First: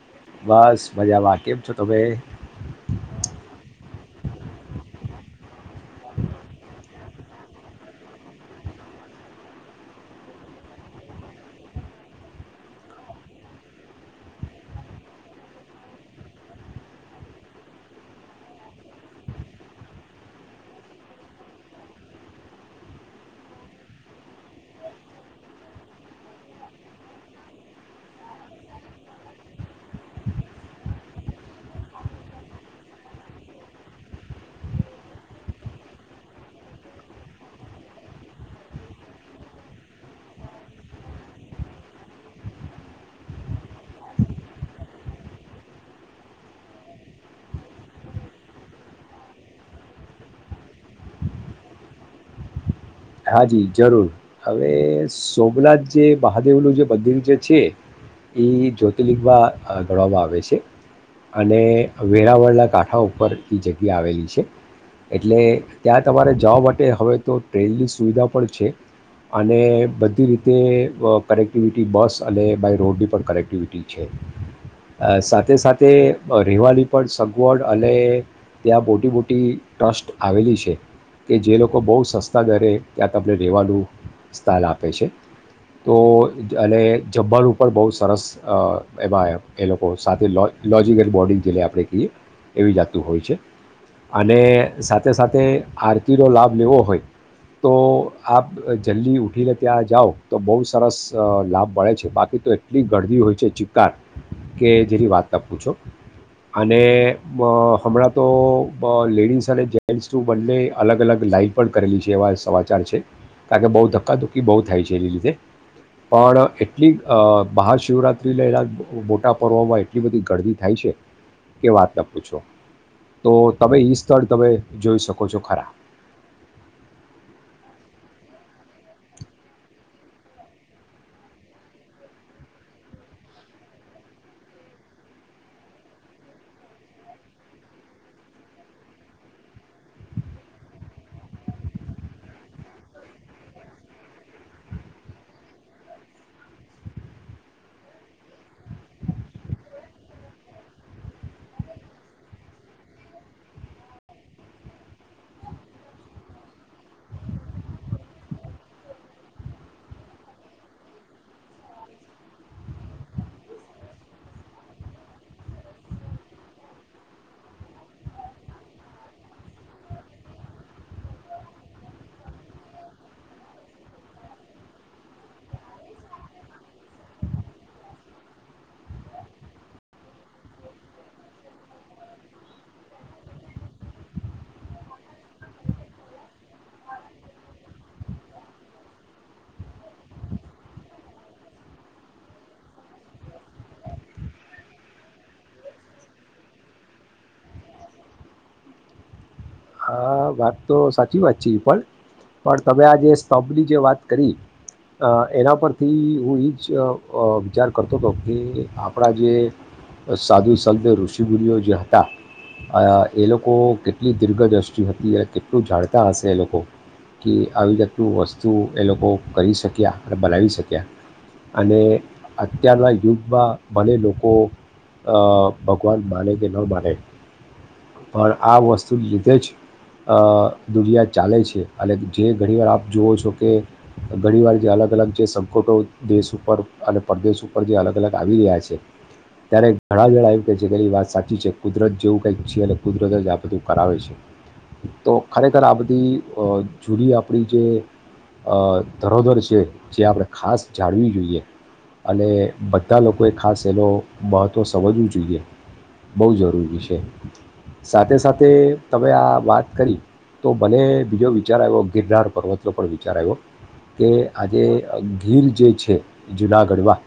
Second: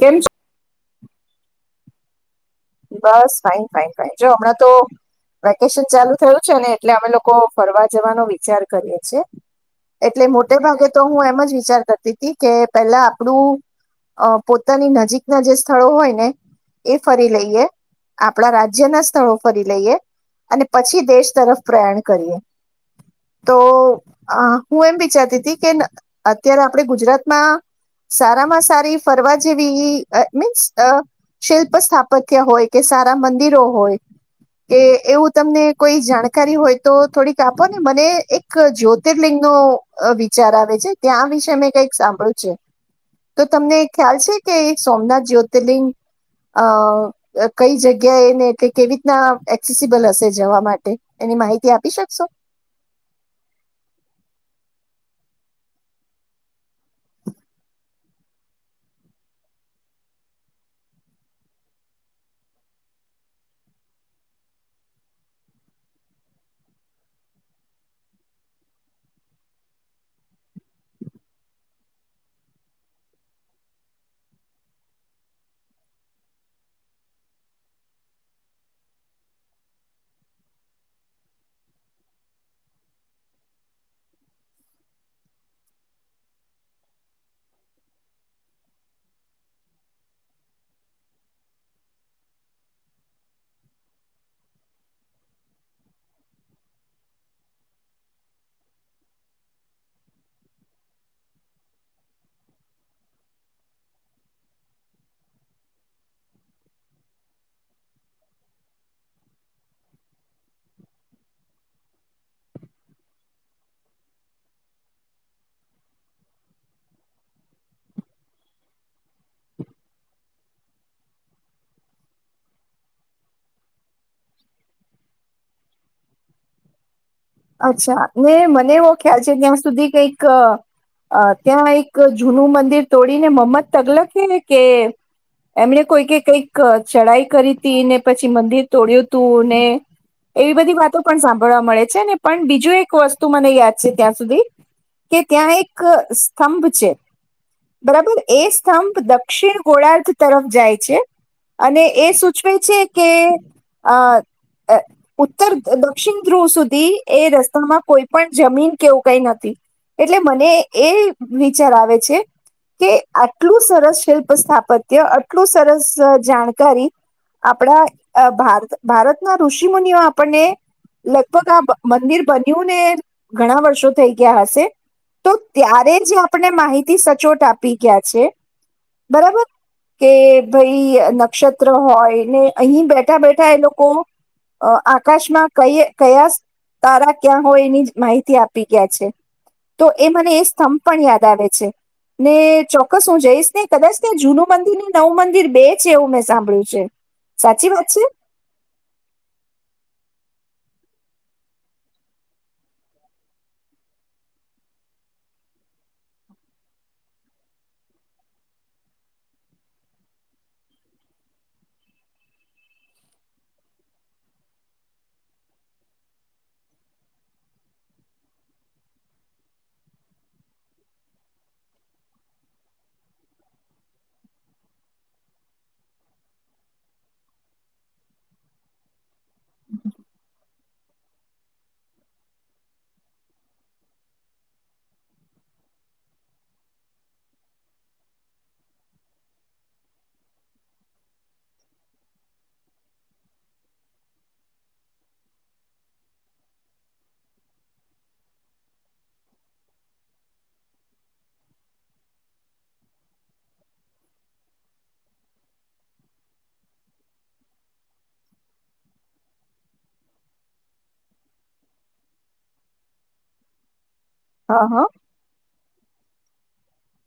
કેમ છો? બસ મજામાં કેમ છો? તમે? બસ ફાઇન-ફાઇન-ફાઈન. જો હમણાં તો વેકેશન ચાલુ થયું છે ને એટલે અમે લોકો ફરવા જવાનો વિચાર કરીએ છીએ એટલે મોટે ભાગે તો હું એમ જ વિચાર કરતી તી કે પેલા આપડું અહ પોતાની નજીકના જે સ્થળો હોય ને એ ફરી લઈ. એ આપણા રાજ્યના સ્થળો ફરી લઈએ, અને પછી દેશ તરફ પ્રયાણ કરીએ. તો અહ હું એમ વિચારતી તી કે અત્યારે આપણે ગુજરાતમાં સારામાં સારી ફરવા જેવી અહ મીન્સ અહ શિલ્પ સ્થાપ [unintelligible] હોય, કે સારા મંદિરો હોય, કે એવું તમને કોઈ જાણકારી હોય તો થોડીક આપો ને, મને એક જ્યોતિર્લિંગ નો અહ વિચાર આવે છે, ત્યાં આ વિશે મેં કંઈક સાંભળ્યું છે. તો તમને ખ્યાલ છે કે એક સોમનાથ જ્યોતિર્લિંગ અહ કઈ જગ્યા એ ને એટલે કેવી રીતના એક્સેસિબલ હશે જવા માટે, એની માહિતી આપી શકશો? હા જી જરૂર. હવે સોમનાથ જે મહાદેવનું જે મંદિર જે છે એ જ્યોતિર્લિંગમાં અહ ઘડવામાં આવે છે, અને વેરાવળના કાંઠા ઉપર ઈ જગ્યા આવેલી છે, એટલે ત્યાં તમારે જવા માટે હવે તો ટ્રેનની સુ વિધા પણ છે, અને બધી રીતે અહ કનેક્ટિવિટી બસ અને બાય રોડની પણ કનેક્ટિવિટી છે. અહ સાથે-સાથે રેવાની પણ સગવડ અને ત્યાં મોટી-મોટી ટ્રસ્ટ આવેલી છે કે જે લોકો બહુ સસ્તા દરે ત્યાં તમને રહેવાનું સ્થાન આપે છે. તો અને જમવાનું પણ બહુ સરસ એમાં એ લોકો સાથે લો લોજિકલ બોડિંગ જેને આપણે કહીએ એવી જાતનું હોય છે, અને સાથે-સાથે આરતીનો લાભ લેવો હોય તો આપ જલ્દી ઊઠીને ત્યાં જાઓ તો બહુ સરસ અહ લાભ મળે છે, બાકી તો એટલી ગળદી હોય છે ચિત્કાર કે જેની વાતના પૂછો, અને અહ હમણાં તો લેડીઝ અને જેન્ટ્સનું બંને અલગ-અલગ લાઈન પણ કરેલી છે એવા સમાચાર છે કારણ કે બહુ ધક્કાધુકી બહુ થાય છે એને લીધે, પણ એટલી અહ મહાશિવરાત્રી [unintelligible] મોટા પર્વમાં એટલી બધી ગરદી થાય છે કે વાતના પૂછો. તો તમે ઈ સ્થળ તમે જોઈ શકો છો ખરા. અચ્છા ને મને એવો ખ્યાલ છે ત્યાં સુધી કઈક અહ ત્યાં એક જૂનું મંદિર તોડીને [unintelligible] કે એમને કોઈકે કઈક ચઢાઈ કરી તી ને પછી મંદિર તોડયું તું ને, એવી બધી વાતો પણ સાંભળવા મળે છે ને પણ બીજું એક વસ્તુ મને યાદ છે ત્યાં સુધી, કે ત્યાં એક સ્તંભ છે બરાબર, એ સ્તંભ દક્ષિણ ગોળાર્ધ તરફ જાય છે, અને એ સૂચવે છે કે અહ ઉત્તર દક્ષિણ ધ્રુવ સુધી એ રસ્તામાં કોઈ પણ જમીન કે એવું કઈ નથી એટલે મને એ વિચાર આવે છે કે આટલું સરસ શિલ્પ સ્થાપત્ય, આટલું સરસ જાણકારી આપણા ભારત ભારતના ઋષિ મુુનિઓ આપણને લગભગ આ મંદિર બન્યું ને ઘણા વર્ષો થઈ ગયા હશે, તો ત્યારે જે આપણને માહિતી સચોટ આપી ગયા છે બરાબર, કે ભાઈ નક્ષત્ર હોય ને અહી બેઠા બેઠા એ લોકો આકાશમાં કયે કયા તારા ક્યાં હોય એની માહિતી આપી ગયા છે. તો એ મને એ સ્તંભ પણ યાદ આવે છે. ને ચોક્કસ હું જઈશ ને કદાચ ત્યા જૂનું મંદિરને નવું મંદિર બે છે એવું મેં સાંભળ્યું છે, સાચી વાત છે? હા વાત તો સાચી વાત છે ઈ પણ. પણ તમે આ જે સ્તંભની જે વાત કરી અહ એના પરથી હું ઈજ અહ વિચાર કરતો તો કે આપણા જે સાધુ સંત ઋષિમુનિઓ જે હતા અહ એ લોકો કેટલી દીર્ઘદ્ર [unintelligible] હતી અને કેટલું જાણતા હશે એ લોકો, કે આવી [unintelligible] વસ્તુ એ લોકો કરી શક્યા અને બનાવી શક્યા, અને અત્યારના યુગમાં ભલે લોકો અહ ભગવાન માને કે ન માને પણ આ વસ્તુ લીધે જ અહ દુનિયા ચાલે છે, અને જે ઘણીવાર આપ જુવો છો કે ઘણીવાર જે અલગ-અલગ જે સંકોટો દેશ ઉપર અને પરદેશ ઉપર જે અલગ-અલગ આવી રહ્યા છે, ત્યારે ઘણા [unintelligible] એવું કહે છે કે એની વાત સાચી છે, કુદરત જેવું કંઈક છે અને કુદરત જ આ બધું કરાવે છે. તો ખરેખર આ બધી અહ જૂની આપણી જે અહ ધરોધર છે, જે આપણે ખાસ જાળવી જોઈએ અને બધા લોકોએ ખાસ એનો મહત્ત્વ સમજવું જોઈએ, બહુ જરૂરી છે. સાથે-સાથે તમે આ વાત કરી તો મને બીજો વિચાર આયવો ગિરનાર પર્વતનો પણ વિચાર આયવો. કે આજે હા હા ગીર જે છે છે જૂનાગઢમાં,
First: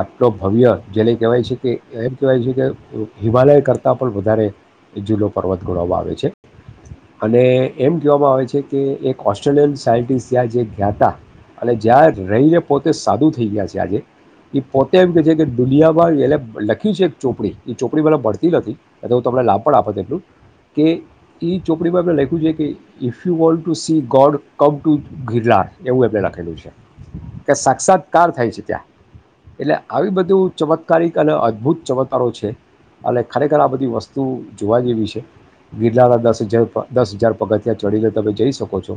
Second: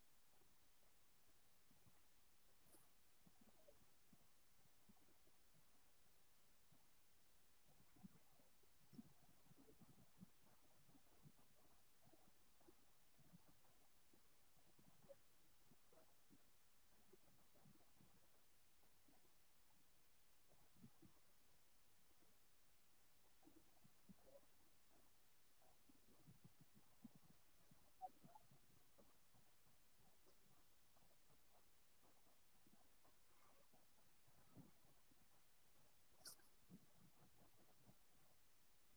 આટલો ભવ્ય જેને કહેવાય છે કે એમ કહેવાય છે કે હિ હિમાલય કરતાં પણ વધારે જૂનો પર્વત ગણવામાં આવે છે. અને એમ કહેવામાં આવે છે કે એક ઓસ્ટ્રેલિયન સાયન્ટિસ્ટ જ્યાં જે ગ્યા તા અને જ્યાં રહીને પોતે સાધું થઈ ગયા છે આજે, એ પોતે એમ કે છે કે દુનિયામાં એને લખ્યું છે એક ચોપડી એ ચોપડી મને મળતી નથી, નહીતર હું તમને લાભ પણ આપત એટલું. કે ઈ ચોપડીમાં એમણે લખ્યું છે કે if you want to see God come to Girnar એવું એમને લખેલું છે. કે સાક્ષાત્કાર થાય છે ત્યાં. એટલે આવી બધું ચમત્કારિક અને અદભુત ચમત્કારો છે અને ખરેખર આ બધી વસ્તુ જોવા જેવી છે. [unintelligible] દસ હજાર પગથિયાં ચડીને તમે જઈ શકો છો,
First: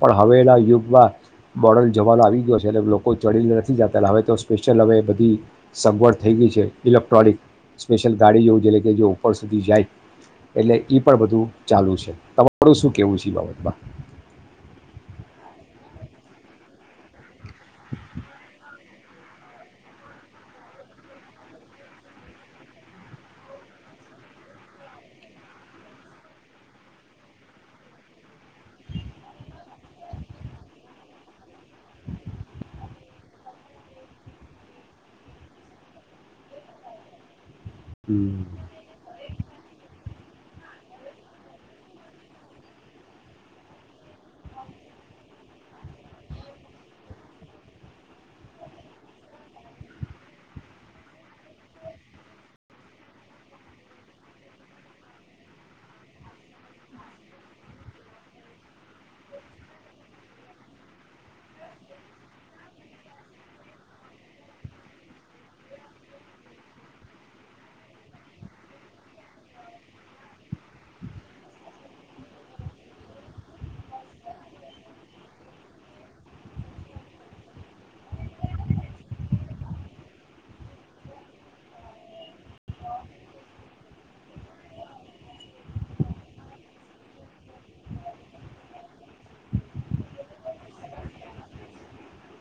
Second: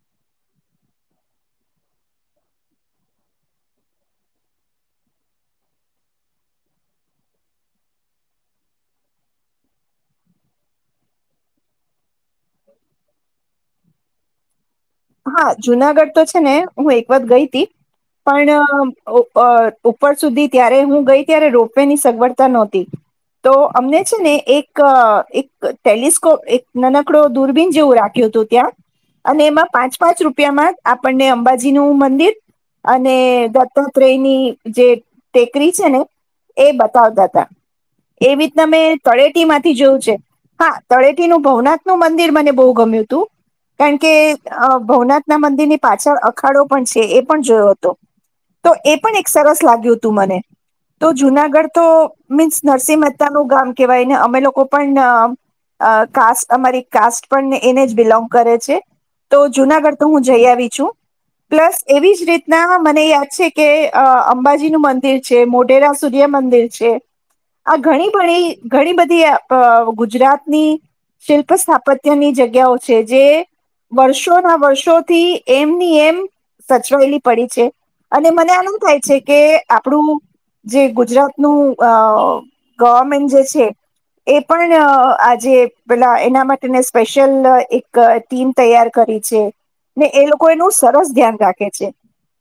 પણ હવેના યુગમાં મોર્ડન જમાનો આવી ગયો છે એટલે લોકો ચડીને નથી જતા, એટલે હવે તો સ્પેશિયલ હવે બધી સગવડ થઈ ગઈ છે. ઇલેક્ટ્રોનિક સ્પેશિયલ ગાડી જેવું જે એટલે કે જે ઉપર સુધી જાય એટલે ઈ પણ બધું ચાલુ છે. તમારું શું કેવું છે એ બાબતમાં? હા જુનાગઢ તો છે ને હું એક વાર ગઈ તી પણ ઉપર સુધી ત્યારે હું ગઈ ત્યારે રોપવે ની સગવડતા નહોતી, તો અમને છે ને એક ટેલિસ્કોપ એકન આપકડું દૂરબીન જેવું રાખ્યું હતું ત્યાં, અને એમાં પાંચ પાંચ રૂપિયામાં આપણને અંબાજી નું મંદિર, અને દત્તાત્રેય ની જે ટેકરી છે ને એ બતાવતા હતા. એ હમ રીતના મેં તળ માંથી જોયું છે, હા તળેટી નું ભવના મંદિર મને બહુ ગમ્યું હતું, કારણ કે ભવનાથ ના મંદિરની પાછળ અખાડો પણ છે એ પણ જોયો હતો, તો એ પણ એક સરસ લાગ્યું હતું મને, તો જુનાગઢ તો મીન્સ નરસિંહ મતા નું ગામ કહેવાયને અમે લોકો પણ કાસ તમારી કાસ્ટ પણને એને જ બિલોંગ કરે છે, તો જુનાગઢ તો હું જઈ આવી છું, પ્લસ એવી જ રીતના મને યાદ છે કે અંબાજીનું મંદિર છે મોઢેરા સૂર્ય મંદિર છે, આ ઘણી બણી ઘણી બધી ગુજરાતની શિલ્પ સ્થાપત્યની જગ્યાઓ છે જે, વર્ષોના વર્ષોથી એમ ની એમ સચવાયેલી પડી છે, અને મને આન થાય છે કે આપણું જે, ગુજરાતનું અ ગવર્મેન્ટ જે છે, એ પણ આજે પેલા એના માટેને સ્પેશિયલ એક ટીમ તૈયાર કરી છે, ને એ લોકો એનું સરસ ધ્યાન રાખે છે,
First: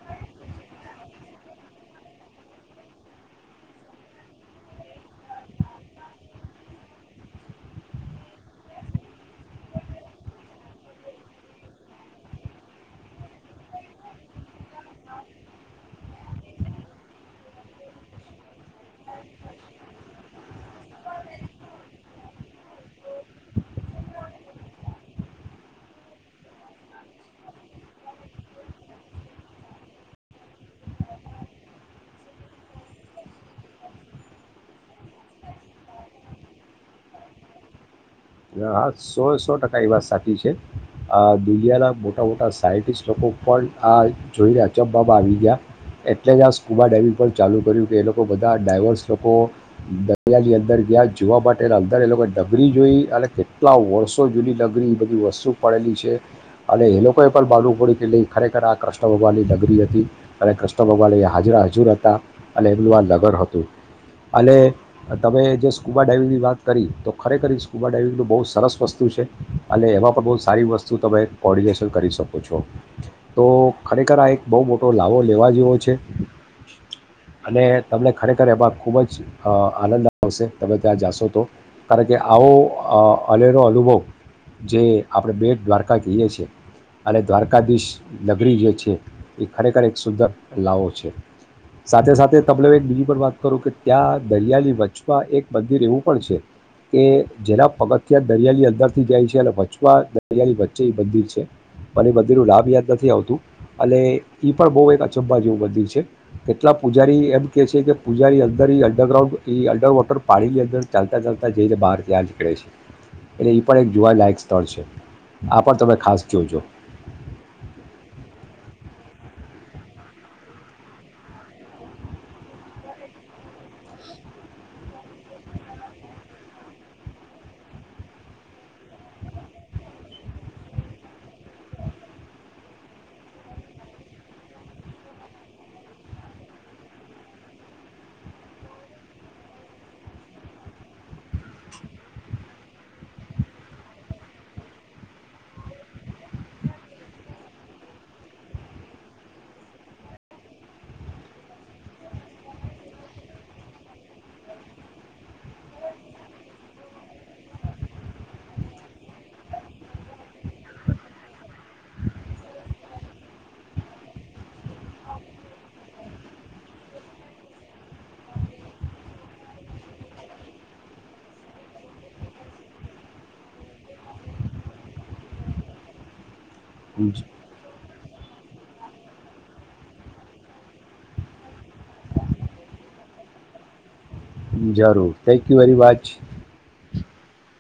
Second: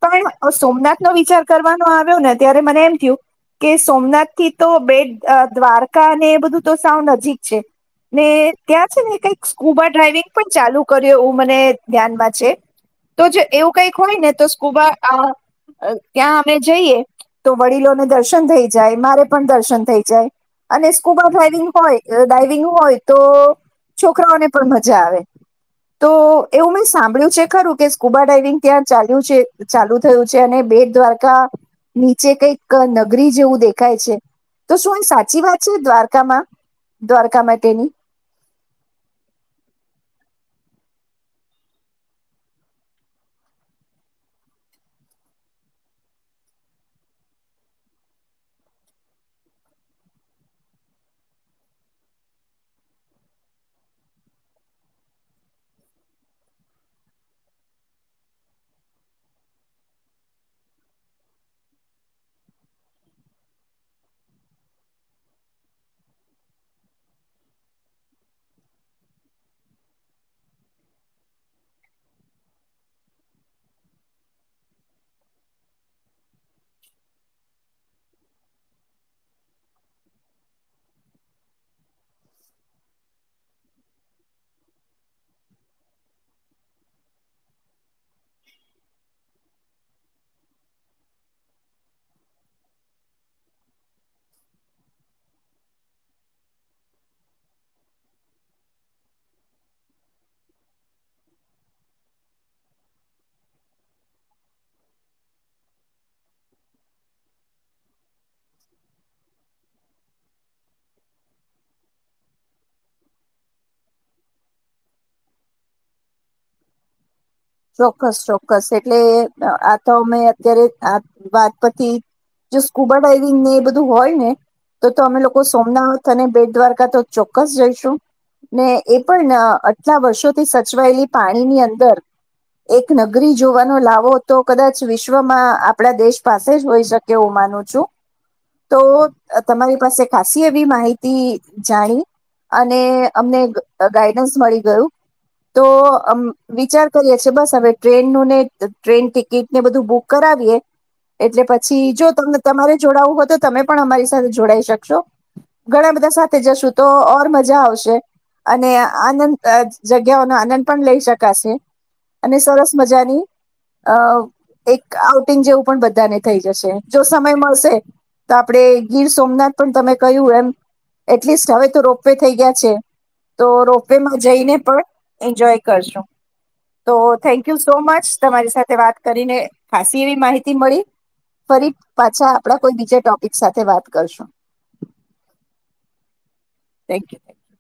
પણ સોમનાથ નો વિચાર કરવાનો આવ્યો ને ત્યારે મને એમ થયું, કે સોમનાથથી તો બે દ્વારકા અને એ બધું તો સાવ નજીક છે. ને ત્યાં છે ને કઈક સ્કૂબા ડ્રાાઈવિંગ પણ ચાલુ કર્યું એવું મને ધ્યાનમાં છે, તો જો એવું કંઈક હોય ને તો સ્કુબા ત્યાં અમે જઈએ તો વડીલોને દર્શન થઈ જાય મારે પણ દર્શન થઈ જાય, અને સ્કૂબા ડ્રાઈવિંગ હોય ડાવિંગ હોય તો છોકરાઓને પણ મજા આવે, તો એવું મેં સાંભળ્યું છે ખરું કે સ્કૂબા ડઇવિંગ ત્યાં ચાલ્યું છે ચાલુ થયું છે અને બે દ્વારકા, નીચે કઈક નગરી જેવું દેખાય છે તો શું સાચી વાત છે, દ્વારકામાં દ્વારકા માટેની હા સો સો ટકા એ વાત સાચી છે, દુનિયાના મોટા મોટા સાયન્ટિસ્ટ લોકો પણ આ જોઈને અચંબામાં આવી ગયા એટલે જ આ સ્કુબા ડાઈવિંગ પણ ચાલુ કર્યું કે એ લોકો બધા ડાઈવર્સ લોકો દરિયાની અંદર ગયા જોવા માટે અંદર એ લોકો ડગરી જોઈ અને કેટલા વર્ષો જુની લગરી એ બધી વસ્તુ પડેલી છે, અને એ લોકોએ પણ માનવું પડ્યું કે નહી ખરેખર આ કૃષ્ણ ભગવાનની લગરી હતી અને કૃષ્ણ ભગવાન એ હાજરા હાજુર હતા, અને એમનું આ નગર હતું અને તમે જે સ્કૂબા ડાાઈવિંગની વાત કરી તો ખરેખર સ્કૂબા ડાઈવિંગનું બહુ સરસ વસ્તુ છે અને એમાં પણ બહુ સારી વસ્તુ તમે કોર્ડિનેશન કરી શકો છો, તો ખરેખર આ એક બહુ મોટો લાવો લેવા જેવો છે, અને તમને ખરેખર એમાં ખૂબ જ આનંદ આવશે તમે ત્યાં જાશો તો, કારણ કે આવો અલેરો અનુભવ, જે આપણે બેટ દ્વારકા કહીએ છ છેીએ, અને દ્વારકાધીશ નગરી જે છે, એ ખરેખર એક સુંદર લાવો છે. સાથે સાથે તબલ એક બીજી પણ વાત કરું કે ત્યાં દરિયાની વચચમાં એક મંદિર એવું પણ છે કે જેના પગથ ત્યાં દરિયાની અંદરથી જાય છે અને વચવા દરિયાળ વચ્ચે એ મંદિર છે મને મંદિરનું લાભ યાદ નથી આવતું અને એ પણ બહુ એક અચંબા જેવું મંદિર છે કેટલાક પૂજારી એમ કેહે છે કે પૂજારી અંદર એ અંડરગ્રાઉન્ડ એ અંડર વોટર પાણીની અંદર ચાલતા ચાલતા જઈને બહાર ત્યાં નીકળે છે. એટલે એ પણ એક જોવાલાયક સ્થળ છે, આ પણ તમે ખાસ જોજો. ચોક્કસ ચોક્કસ એટલે આ તો અમે અત્યારે આ વાત પછી, જો સ્કુબા ડાઈવિંગ ને એ બધું હોય ને તો, તો અમે લોકો સોમનાથથ અને બેટ દ્વારકા તો ચોક્કસ જઈશું, ને એ પણ આટલા વર્ષોથી સચવાયેલી પાણીની અંદર એક નગરી જોવાનો લાવો તો કદાચ વિશ્વમાં આપણા દેશ પાસે જ હોઈ શકે હું માનું છું, તો તમારી પાસે ખાસી એવી માહિતી જાણી, અને અમને ગાઈડન્સ મળી ગયું, તો વિચાર કરીએ છે બસ હવે ટ્રેન નું ને ટ્રેન ટિકિટ ને બધું બુક કરાવીએ, એટલે પછી જો ત તમારે જોડાવું હોય તો તમે પણ અમારી સાથે જોડાઈ શકશો, ઘણા બધા સાથે જશો તો ઓર મજા આવશે, અને આનંદ જગ્યાઓનો આનંદ પણ લઈ શકાશે. અને સરસ મજાની અ એક આઉટિંગ જેવું પણ બધાને થઈ જશે, જો સમય મળશે, તો આપણેે ગીર સોમનાથ પણ તમે કહ્યું એમ, એટલીસ્ટ હવે તો રોપવે થઈ ગયા છે, તો રોપવે માં જઈને પણ એન્જોય કરજો. તો થેન્ક યુ સો મચ. તમારી સાથે વાત કરીને ખાસી એવી માહિતી મળી, ફરી પાછા આપડા કોઈ બીજા ટોપિક સાથે વાત કરશું. જરૂર thank you very much. Thank you thank you.